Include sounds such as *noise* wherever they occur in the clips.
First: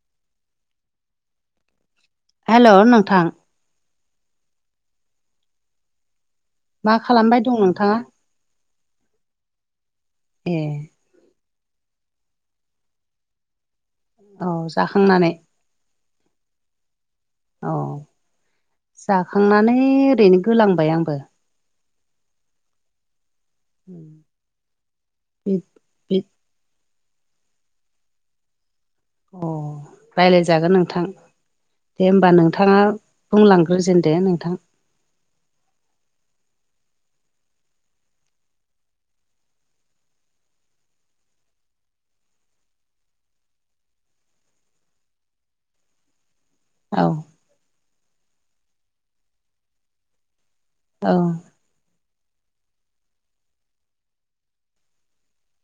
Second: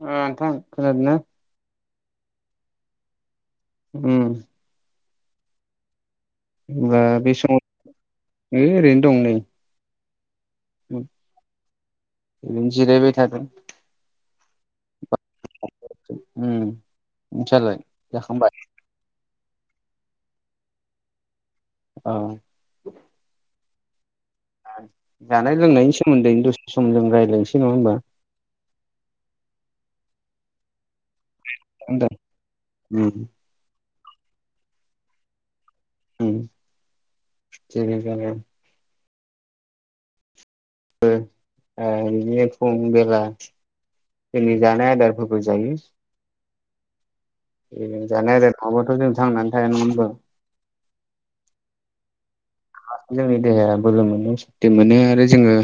*unintelligible* नोंथां खोनादोंना हेलौ नोंथां उम मा होनबा बे खालामबाय दं नोंथाङा समाव ओरैनो दं नै ए बिदिनो जिरायबाय थादों। औ जाखांनानै उम औ नोंसालाय जाखांबाय जाखांनानै ओरैनो गोलांबाय आंबो औ उम जानाय लोंनायनि सोमोन्दैनो दसे सम जों रायज्लायनोसै नङा होमबा अ राय्लायजागोन नोंथां दे नोंथां हबा नोंथाङा उम बुंलां बुंजेन दो नोंथां उम जोंनि गामियाव ओ बिदिनो फुं बेला जोंनि जानाया आदारफोरखौ जों औ ए जानाय आदार नाबाथ' जों थांनानै थाया होनबा औ *unintelligible* देहाया बोलो मोनो सक्ति मोनो आरो जोङो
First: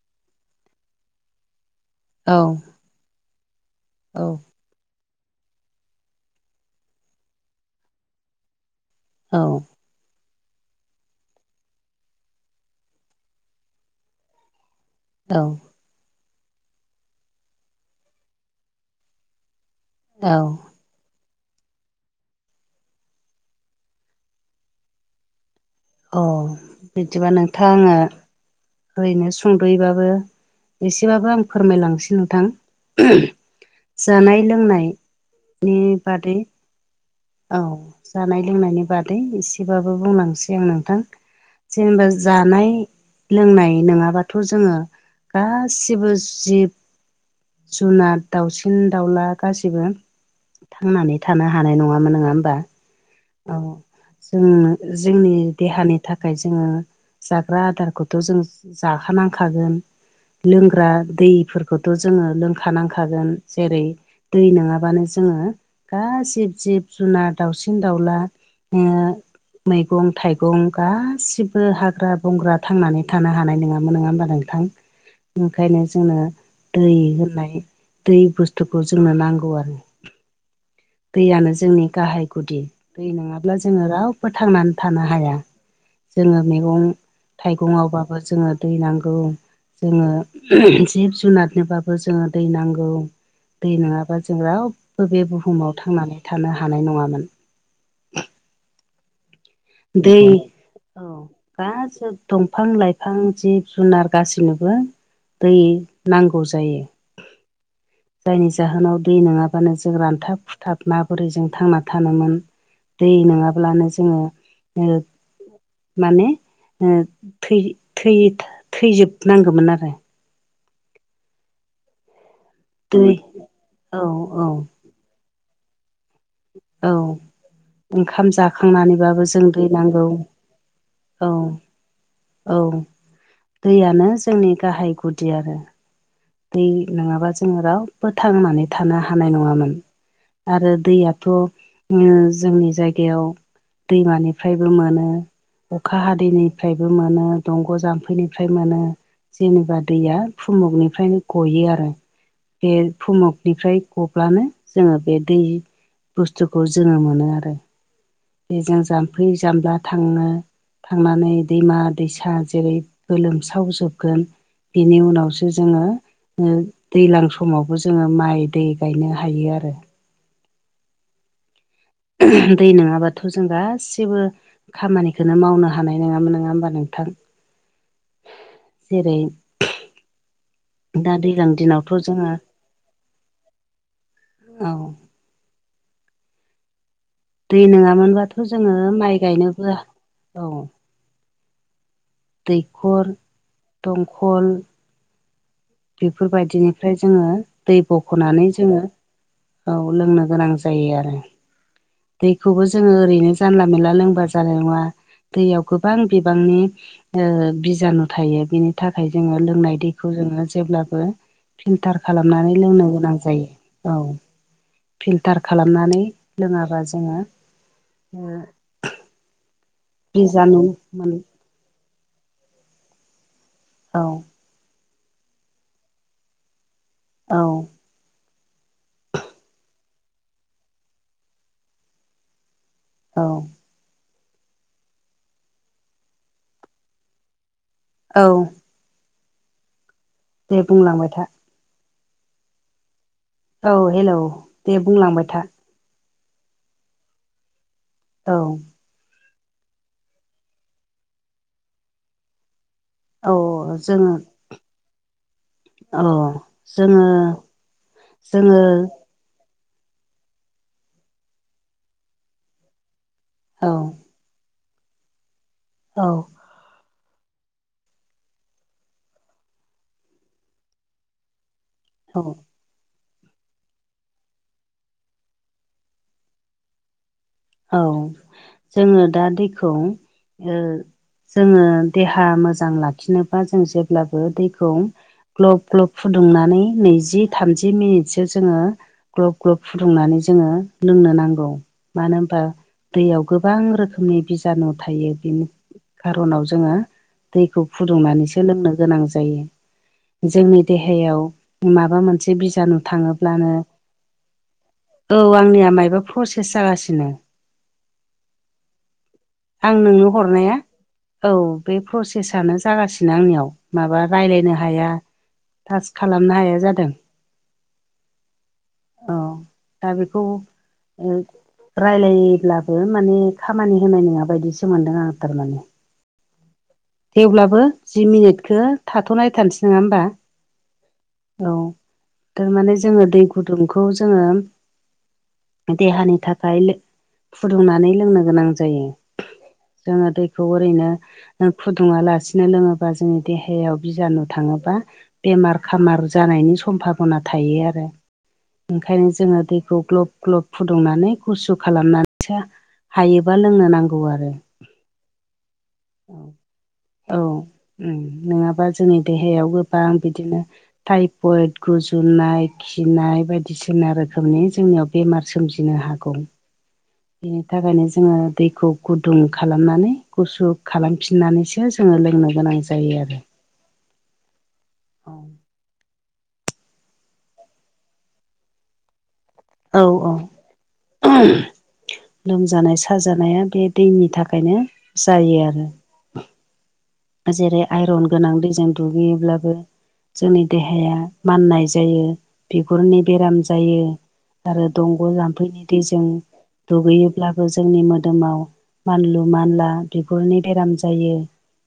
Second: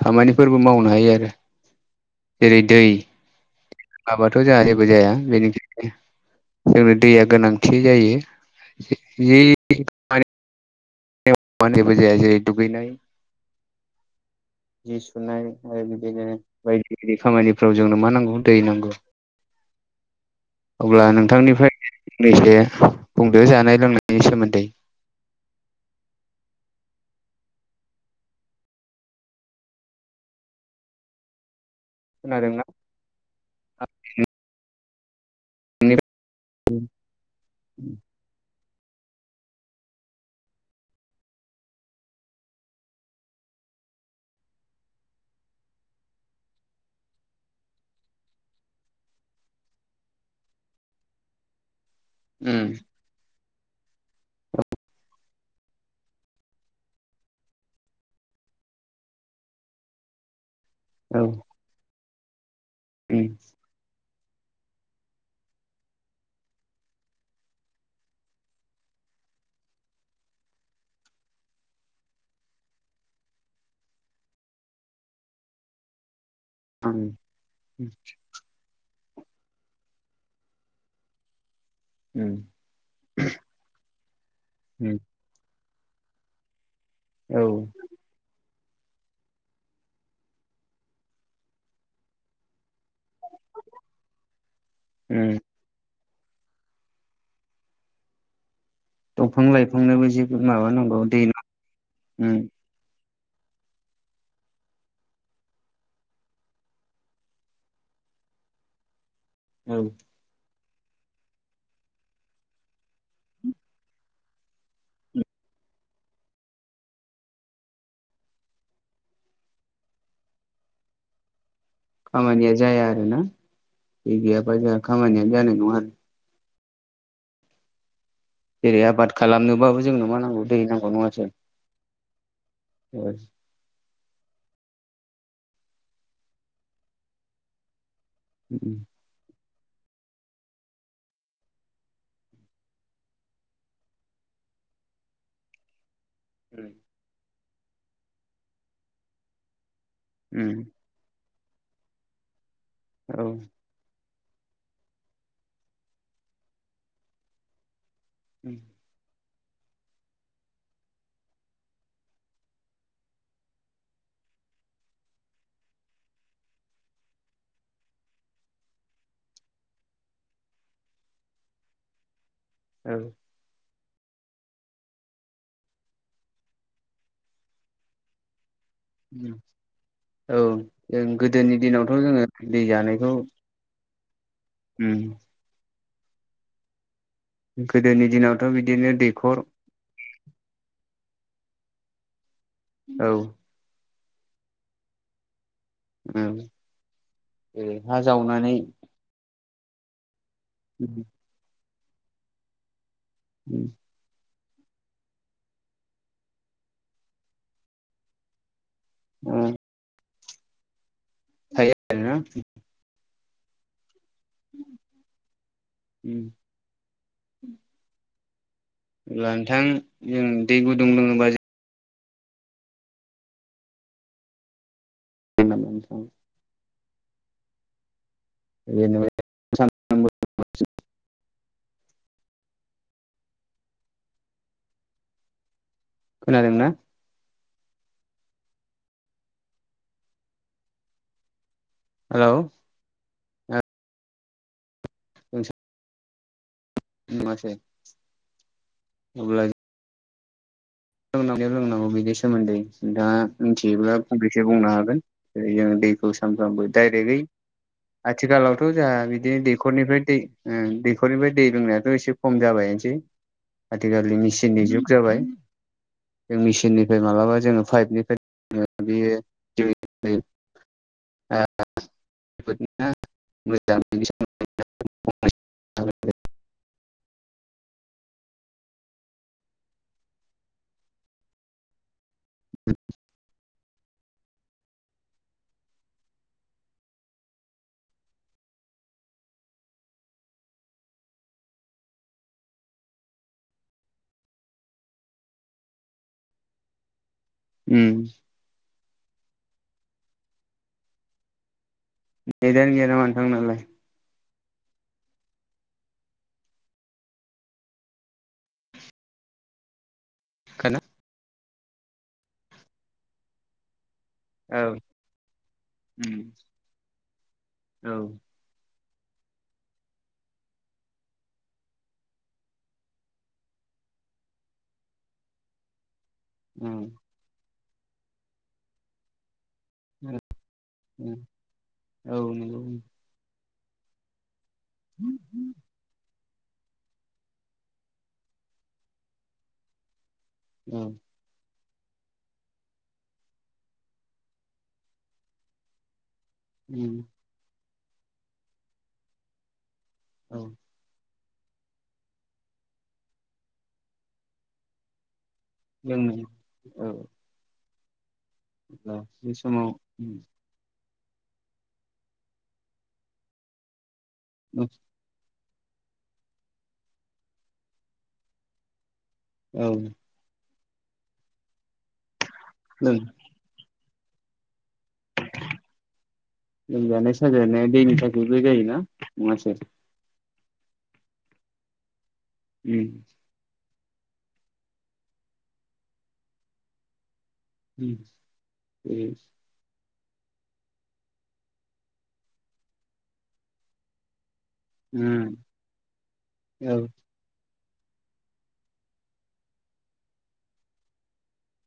खामानिफोरबो मावनो हायो आरो औ जेरै दै हाबाथ' जोंहा जेबो जाया बेनिखाय जोंनो दैया गोनांथि जायो *inaudible* औ *unintelligible* जाया जेरै दुगैनाय जि सुनाय आरो बिदिनो बायदि बायदि खामानिफ्राव जोंनो मा नांगौ दै नांगौ औ अब्ला नोंथांनिफ्राय फंनैसो बुंदो जानाय लोंनायनि सोमोन्दै अ बिब्दिबा नोंथां आङो ओरैनो सुंद'यै बाबो एसेबाबो आं फोरमायलांनोसै खोनादोंना नोंथां जानाय लोंनायनि बादै औ जानाय लोंनायनि बादै एसेबाबो बुंलांसै आं नोंथां जेनेबा जानाय लोंनाय नङाबाथ' जोङो गासिबो जिब जुनार दाउसिन दाउला गासिबो थांनानै थानो हानाय नङामोन। नङा होमबा औ जों जोंनि देहानि थाखाय जोङो जाग्रा आदारखौथ' जों जाखानांखागोन लोंग्रा औ दैफोरखौथ' जोङो लोंखानांखागोन जेरै दै नङाबानो जोङो गासिब जिब जुनार दाउसिन दावला‌ *unintelligible* मैगं थाइगं गासिबो हाग्रा बंग्रा थांनानै थानो हानाय नङामोन नङा होमबा नों थां ओंखायनो जोंनो दै होननाय दै बुस दैखौ जोंनो नांगौ आरो दैयानो जोंनि गाहाय गुदि दै नङाबा थ ब्ला जोङो रावबो थांनानै थानो हाया जोङो मेगं औ थाइगङाव बाबो जोङो दै नांगौ जोङो जिब जुनारनो बाबो जोङो दै नांगौ दै नङाबा जों राव बबे बुहुमाव थांनानै थानो हानाय नङामोन दंफां लाइफां दै औ गासैबो दंफां लाइ फां जिब जुनार गासिबनोबो दै नांगौ जायो जायनि जाहोनाव दै नङा औ जों रानथाब खुथाब मा बोरै जों थांना थानोमोन दै नङाब्लानो जोङो *unintelligible* माने ओ थै-थै थैजोबनांगौमोन आरो खामानिया जाया आरो दै ना औ बे दै औ गैयाबा जोंहा खामानियानो जानाय नङा आरो औ ओंखाम जा जेरै आबाद खालामनोबाबो जोंनो मा नांगौ दै नांगौ नङा? औ औ *inaudible* दैयानो जोंनि गाहाय गुदि आरो दै नङाबा जोङो रावबो थांनानै उम थानो हानाय नङामोन आरो दैयाथ' जोंनि जायगायाव दैमानिफ्रायबो मोनो अखा हादैनिफ्रायबो मोनो दंग' जाम्फैनिफ्राय मोनो। जेनेबा दैया उम फुमुगनिफ्रायनो गयो आरो बे औ फुमुगनिफ्राय गब्लानो जोङो बे दै बुस्थुखौ जोङो मोनो आरो बेजों जाम्फै जामला थाङो। थांनानै दैमा दैसा जेरै गोलोमसाव जोबगोन बेनि उनावसो जोङो दैज्लां समावबो जोङो माइ दै गायनो हायो आरो दै औ नङाबाथ' थ' जों गासिबो खामानिखौनो मावनो हानाय नङामोन नङा होम्बा नोंथां? जेरै औ जों गोदोनि दिनावथ' जोङो दै जानायखौ औ उम दै नङा गोदोनि दिनावथ' मोनबाथ' जोङो बिदिनो माइ दैखर गायनोबो औ औ दैखर दंखल बेफोर उम बायदिनिफ्राय जोङो जेरै दै हा बख'नानै जावनानै जोङो औ लोंनो गोनां जायो। ज दैखौबो जोङो ओरैनो जानला मानला लोंब जानाय नङा दैयाव गोबां बिबांनि बिजानु थायो बिनि नि थाखाय ओ जोङो लोंनाय दैखौ जोङो जेब्लाबो थायो फिल्टार आरोना खालामनानै लोंनो गोनां जायो औ। फिल्टार खालामनानै उम लोङाब्ला जोङो लांथां जों बिजानु दै गुदुं मोन लोङोबा जों औ *unintelligible* औ बेनो औ खोनादों ना? औ दे बुंलांबाय था औ औ हेल' दे बुंलांबाय था *unintelligible* औ अ लोंनांगौ लोंनांगौ बिनि सोमोन्दै दा औ मिथियोब्ला जोङो फंनैसो बुंनो हागोनै जोंङ औ दैखौ सानफ्रामबो जोङो डाइरेक्टै आथिखालावथ' जोङो जोंहा बिदिनो दै दैखरनिफ्राय दै दैखरनिफ्राय दै लोंनायाथ' एसे खम जाबायनोसै औ आथिखालिनि मेचिननि जुग जाबाय औ जों मेसिननिफ्राय माब्लाबा जोङो पाइपनिफ्राय बेयो *unintelligible* औ *unintelligible* मोजां औ जोङो दा दैखौ ओ जोङो देहा मोजां लाखिनोबा जों जेब्लाबो दैखौ ग्लब ग्लब फुदुंनानै नैजि थामजि मिनिटसो जोङो ग्लब ग्लब फुदुंनानै जोङो लोंनो नांगौ मानो बा दैयाव गोबां रोखोमनि बिजानु थायो बेनि खार'नाव जोङो। दैखौ फुदुंनानैसो लोंनो गोनां जायो जोंनि देहायाव माबा मोनसे नेदानो बिजानु गैया नामा नोंथां थाङोब्लानो नालाय औ आंनिया मायबा प्रसेस जागासिनो आं नोंनो हरनाया औ औ बे प्रसेसानो जागासिनो आंनियाव माबा रायलायनो औ हाया तास्क खालामनो हाया जादों औ औ *inaudible* दा बेखौ ओ रायलायोब्लाबो माने खामानि होनाय नङा बायदिसो मोनदों आं थारमाने उम दे वब्लाबो जि मिनिटखो थाथ'नाय थारनोस नङा होमबा औ नंगौ थारमाने जोङो दै गुदुंखौ जोङो *unintelligible* देहानि थाखाय लो फुदुंनानै लोंनो गोनां जायो जोङो दैखौ औ ओरैनो फुदुङा लासिनो लोङोबा जोंनि देहायाव बिजानु थाङोबा बेमार खामार जानायनि समभाबना थायो आरो ओंखायनो जोङो दैखौ ग्लब औ ग्लब फुद दुंनानै गुसु खालामनानैसो हायोबा लोंनो नांगौ आरो लोङो औ औ उम नङाबा औ जोंनि बे देहायाव समाव गोबां बिदिनो टाइफयद गुजुनाय खिनाय बायदिसिना रोखोमनि औ जोंनियाव बेमार सोमजिनो हागौ बेनि थाखायनो जोङो दैखौ गुदुं खालामनानै गुसु खालामफिननानैसो जोङो लोंनो गोनां लों जायो आरो औ लोमजानाय साजानाया दैनि थाखायबो जायोना नङासै औ औ *unintelligible* लोमजानाय उम साजानाया बे दैनि थाखायनो जायो आरो जेरै उम आइरन गोनां दैजों दुगैयोब्लाबो जोंनि देहाया माननाय जायो बिगुरनि बेराम जायो आरो दंग' उम जाम्फैनि दैजों औ दुगैयो ब्लाबो जोंनि मोदोमाव मानलु मानला बिगुरनि बेराम जायो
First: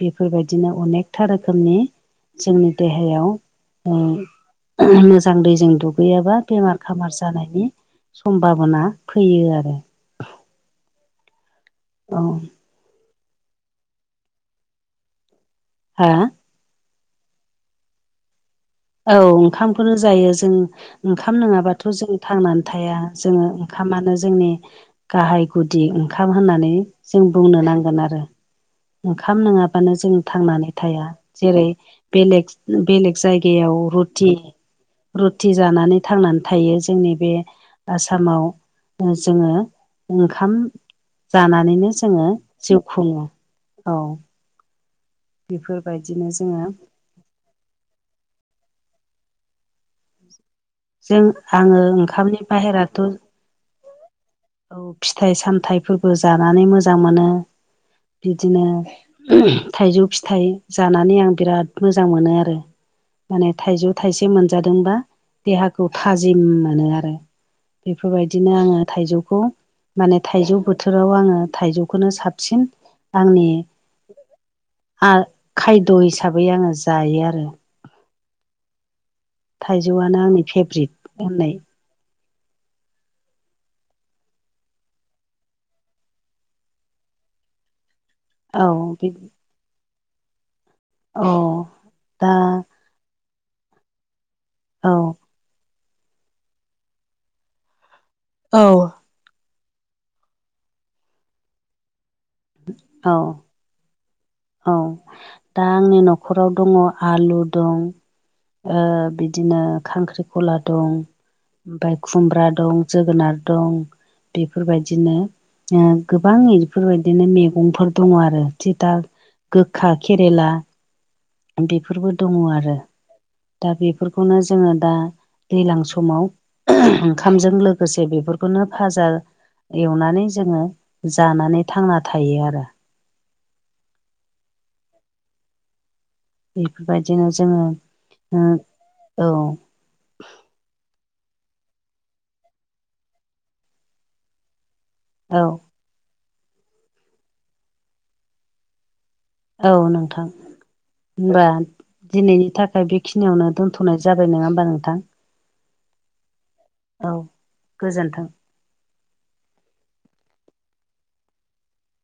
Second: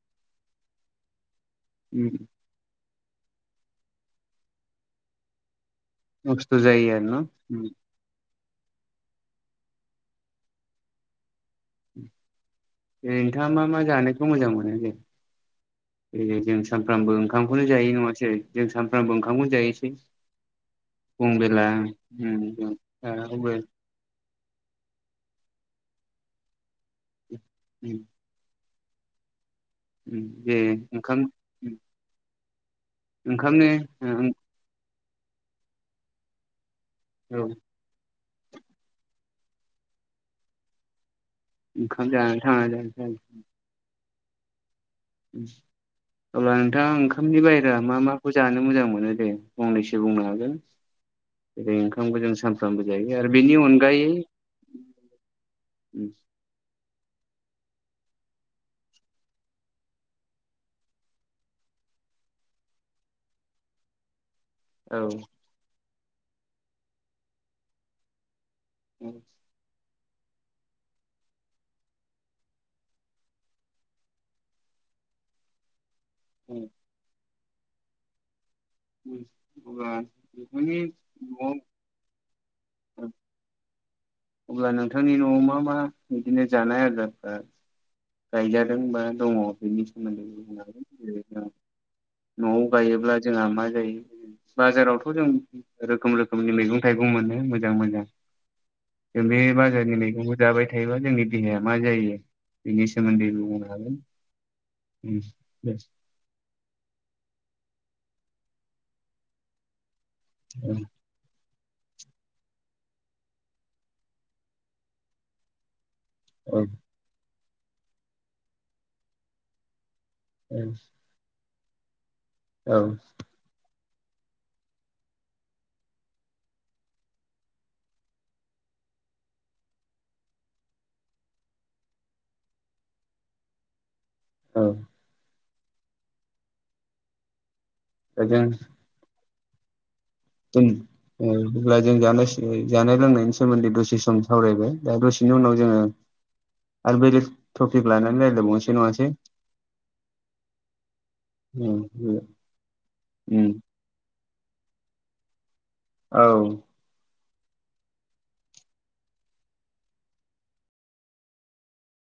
बेफोरबायदिनो अनेकथा रोखोमनि उम जोंनि देहायाव ओ मोजां दैजों दुग गैयाबा नस्थ' बेमार जायो आरो न खामार जानायनि उम सम्भाबना फैयो आरो औ दे नोंथाङा मा मा जानायखौ मोजां मोनो दे हा जों सानफ्रामबो ओंखामखौनो जायो नङासै? जों सानफ्रामबो औ जायोसै ओंखामखौनो जायो जों फुं ओंखाम बेला नङाबाथ' जों थांनानै थाया जोङो खामानो जोंनि गाहाय गुदि ओंखाम होननानै जों बुंनो नांगोन आरो ओंखाम नङा बानो जोंङो जे थांनानै थाया ओंखाम जेरै बेलेग-बेलेग जायग ओंखामनो गायाव ओ रुटि-रुथि जानानै थांनानै थायो जोंनि बे औ आसामाव जोङो ओंखाम जानानैनो ओंखाम जोङो जानानै जिउ खुङो थांनानै औ उम बेफोरबायदिनो अब्ला जोङो नोंथां ओंख ओंखामनि बाहेरा मा माखौ जानो मोजां मोनो दे फंनैसो बुंनो हागोन जों जेरै आङो ओंखामखौ जों ओंखामनि सानफ्रामबो बाहेराथ' जायो आरो बेनि अनगायै औ फिथाइ सामथाइफोरबो जानानै मोजां मोनो बिदिनो *unintelligible* थाइजौ फिथाइ जानानै आं बिराद मोजां मोनो आरो माने थाइजौ थाइसे मोनजादोंबा औ अब्ला देहाखौ थाजिम मोनो आरो बेफोरबायदिनो आङो थाइजौ माने थाइजौ बोथोराव आङो थाइजौखौनो साबसिन आंनि आं खायद' हिसाबै आङो जायो आरो। थाइजौआनो आंनि फेभ्रिट होननाय *unintelligible* अब्ला नोंथांनि न'आव मा मा बिदिनो जानाय आदार ओ औ गायजादों बा दङ बेनि सोमोन्दै बुंनो हागोन। अ दा बायोब्ला जोंहा मा जायो औ बाजारावथ' जों रोखोम रोखोमनि मैगं थाइगं मोनो मोजां मोजां औ। जों बे बाजारनि मैगंखौ जाबाय थायोबा जोंनि देहाया मा जायो बिनि औ सोमोन्दै बुंनो हागोन। औ दा औ आंनि न' खराव दङ आलु दं ओ बिदिनो खांख्रि खला दं ओमफ्राय खुमब्रा दं जोगोनार दं बेफोरबायदिनो ओं गोबां औ इफोरबायदिनो मैगंफोर दङ आरो थिग दा गोखा खेरेला बेफोरबो दङ औ आरो। दा बेफोरखौनो जोङो दा दैज्लां समाव ओंखामजों लोगोसे बेफोरखौनो भाजा एवनानै जोङो जानानै थांना थायो आरो। औ। बेफोरबायदिनो जोङो दा जों ओ औ। जों ओ अब्ला जानाय जानाय लोंनायनि सोमोन्दै दसे सम सावरायबाय दा औ दसेनि उनाव जोङो आरो बेलेक टपिक लानानै रायज्लायबावनोसै नङासै। औ नोंथां होनबा उम दिनैनि थाखाय उम बेखिनियावनो दोन दोनथ'नाय जाबाय नङा होमबा नोंथां। औ। औ गोजोन्थों।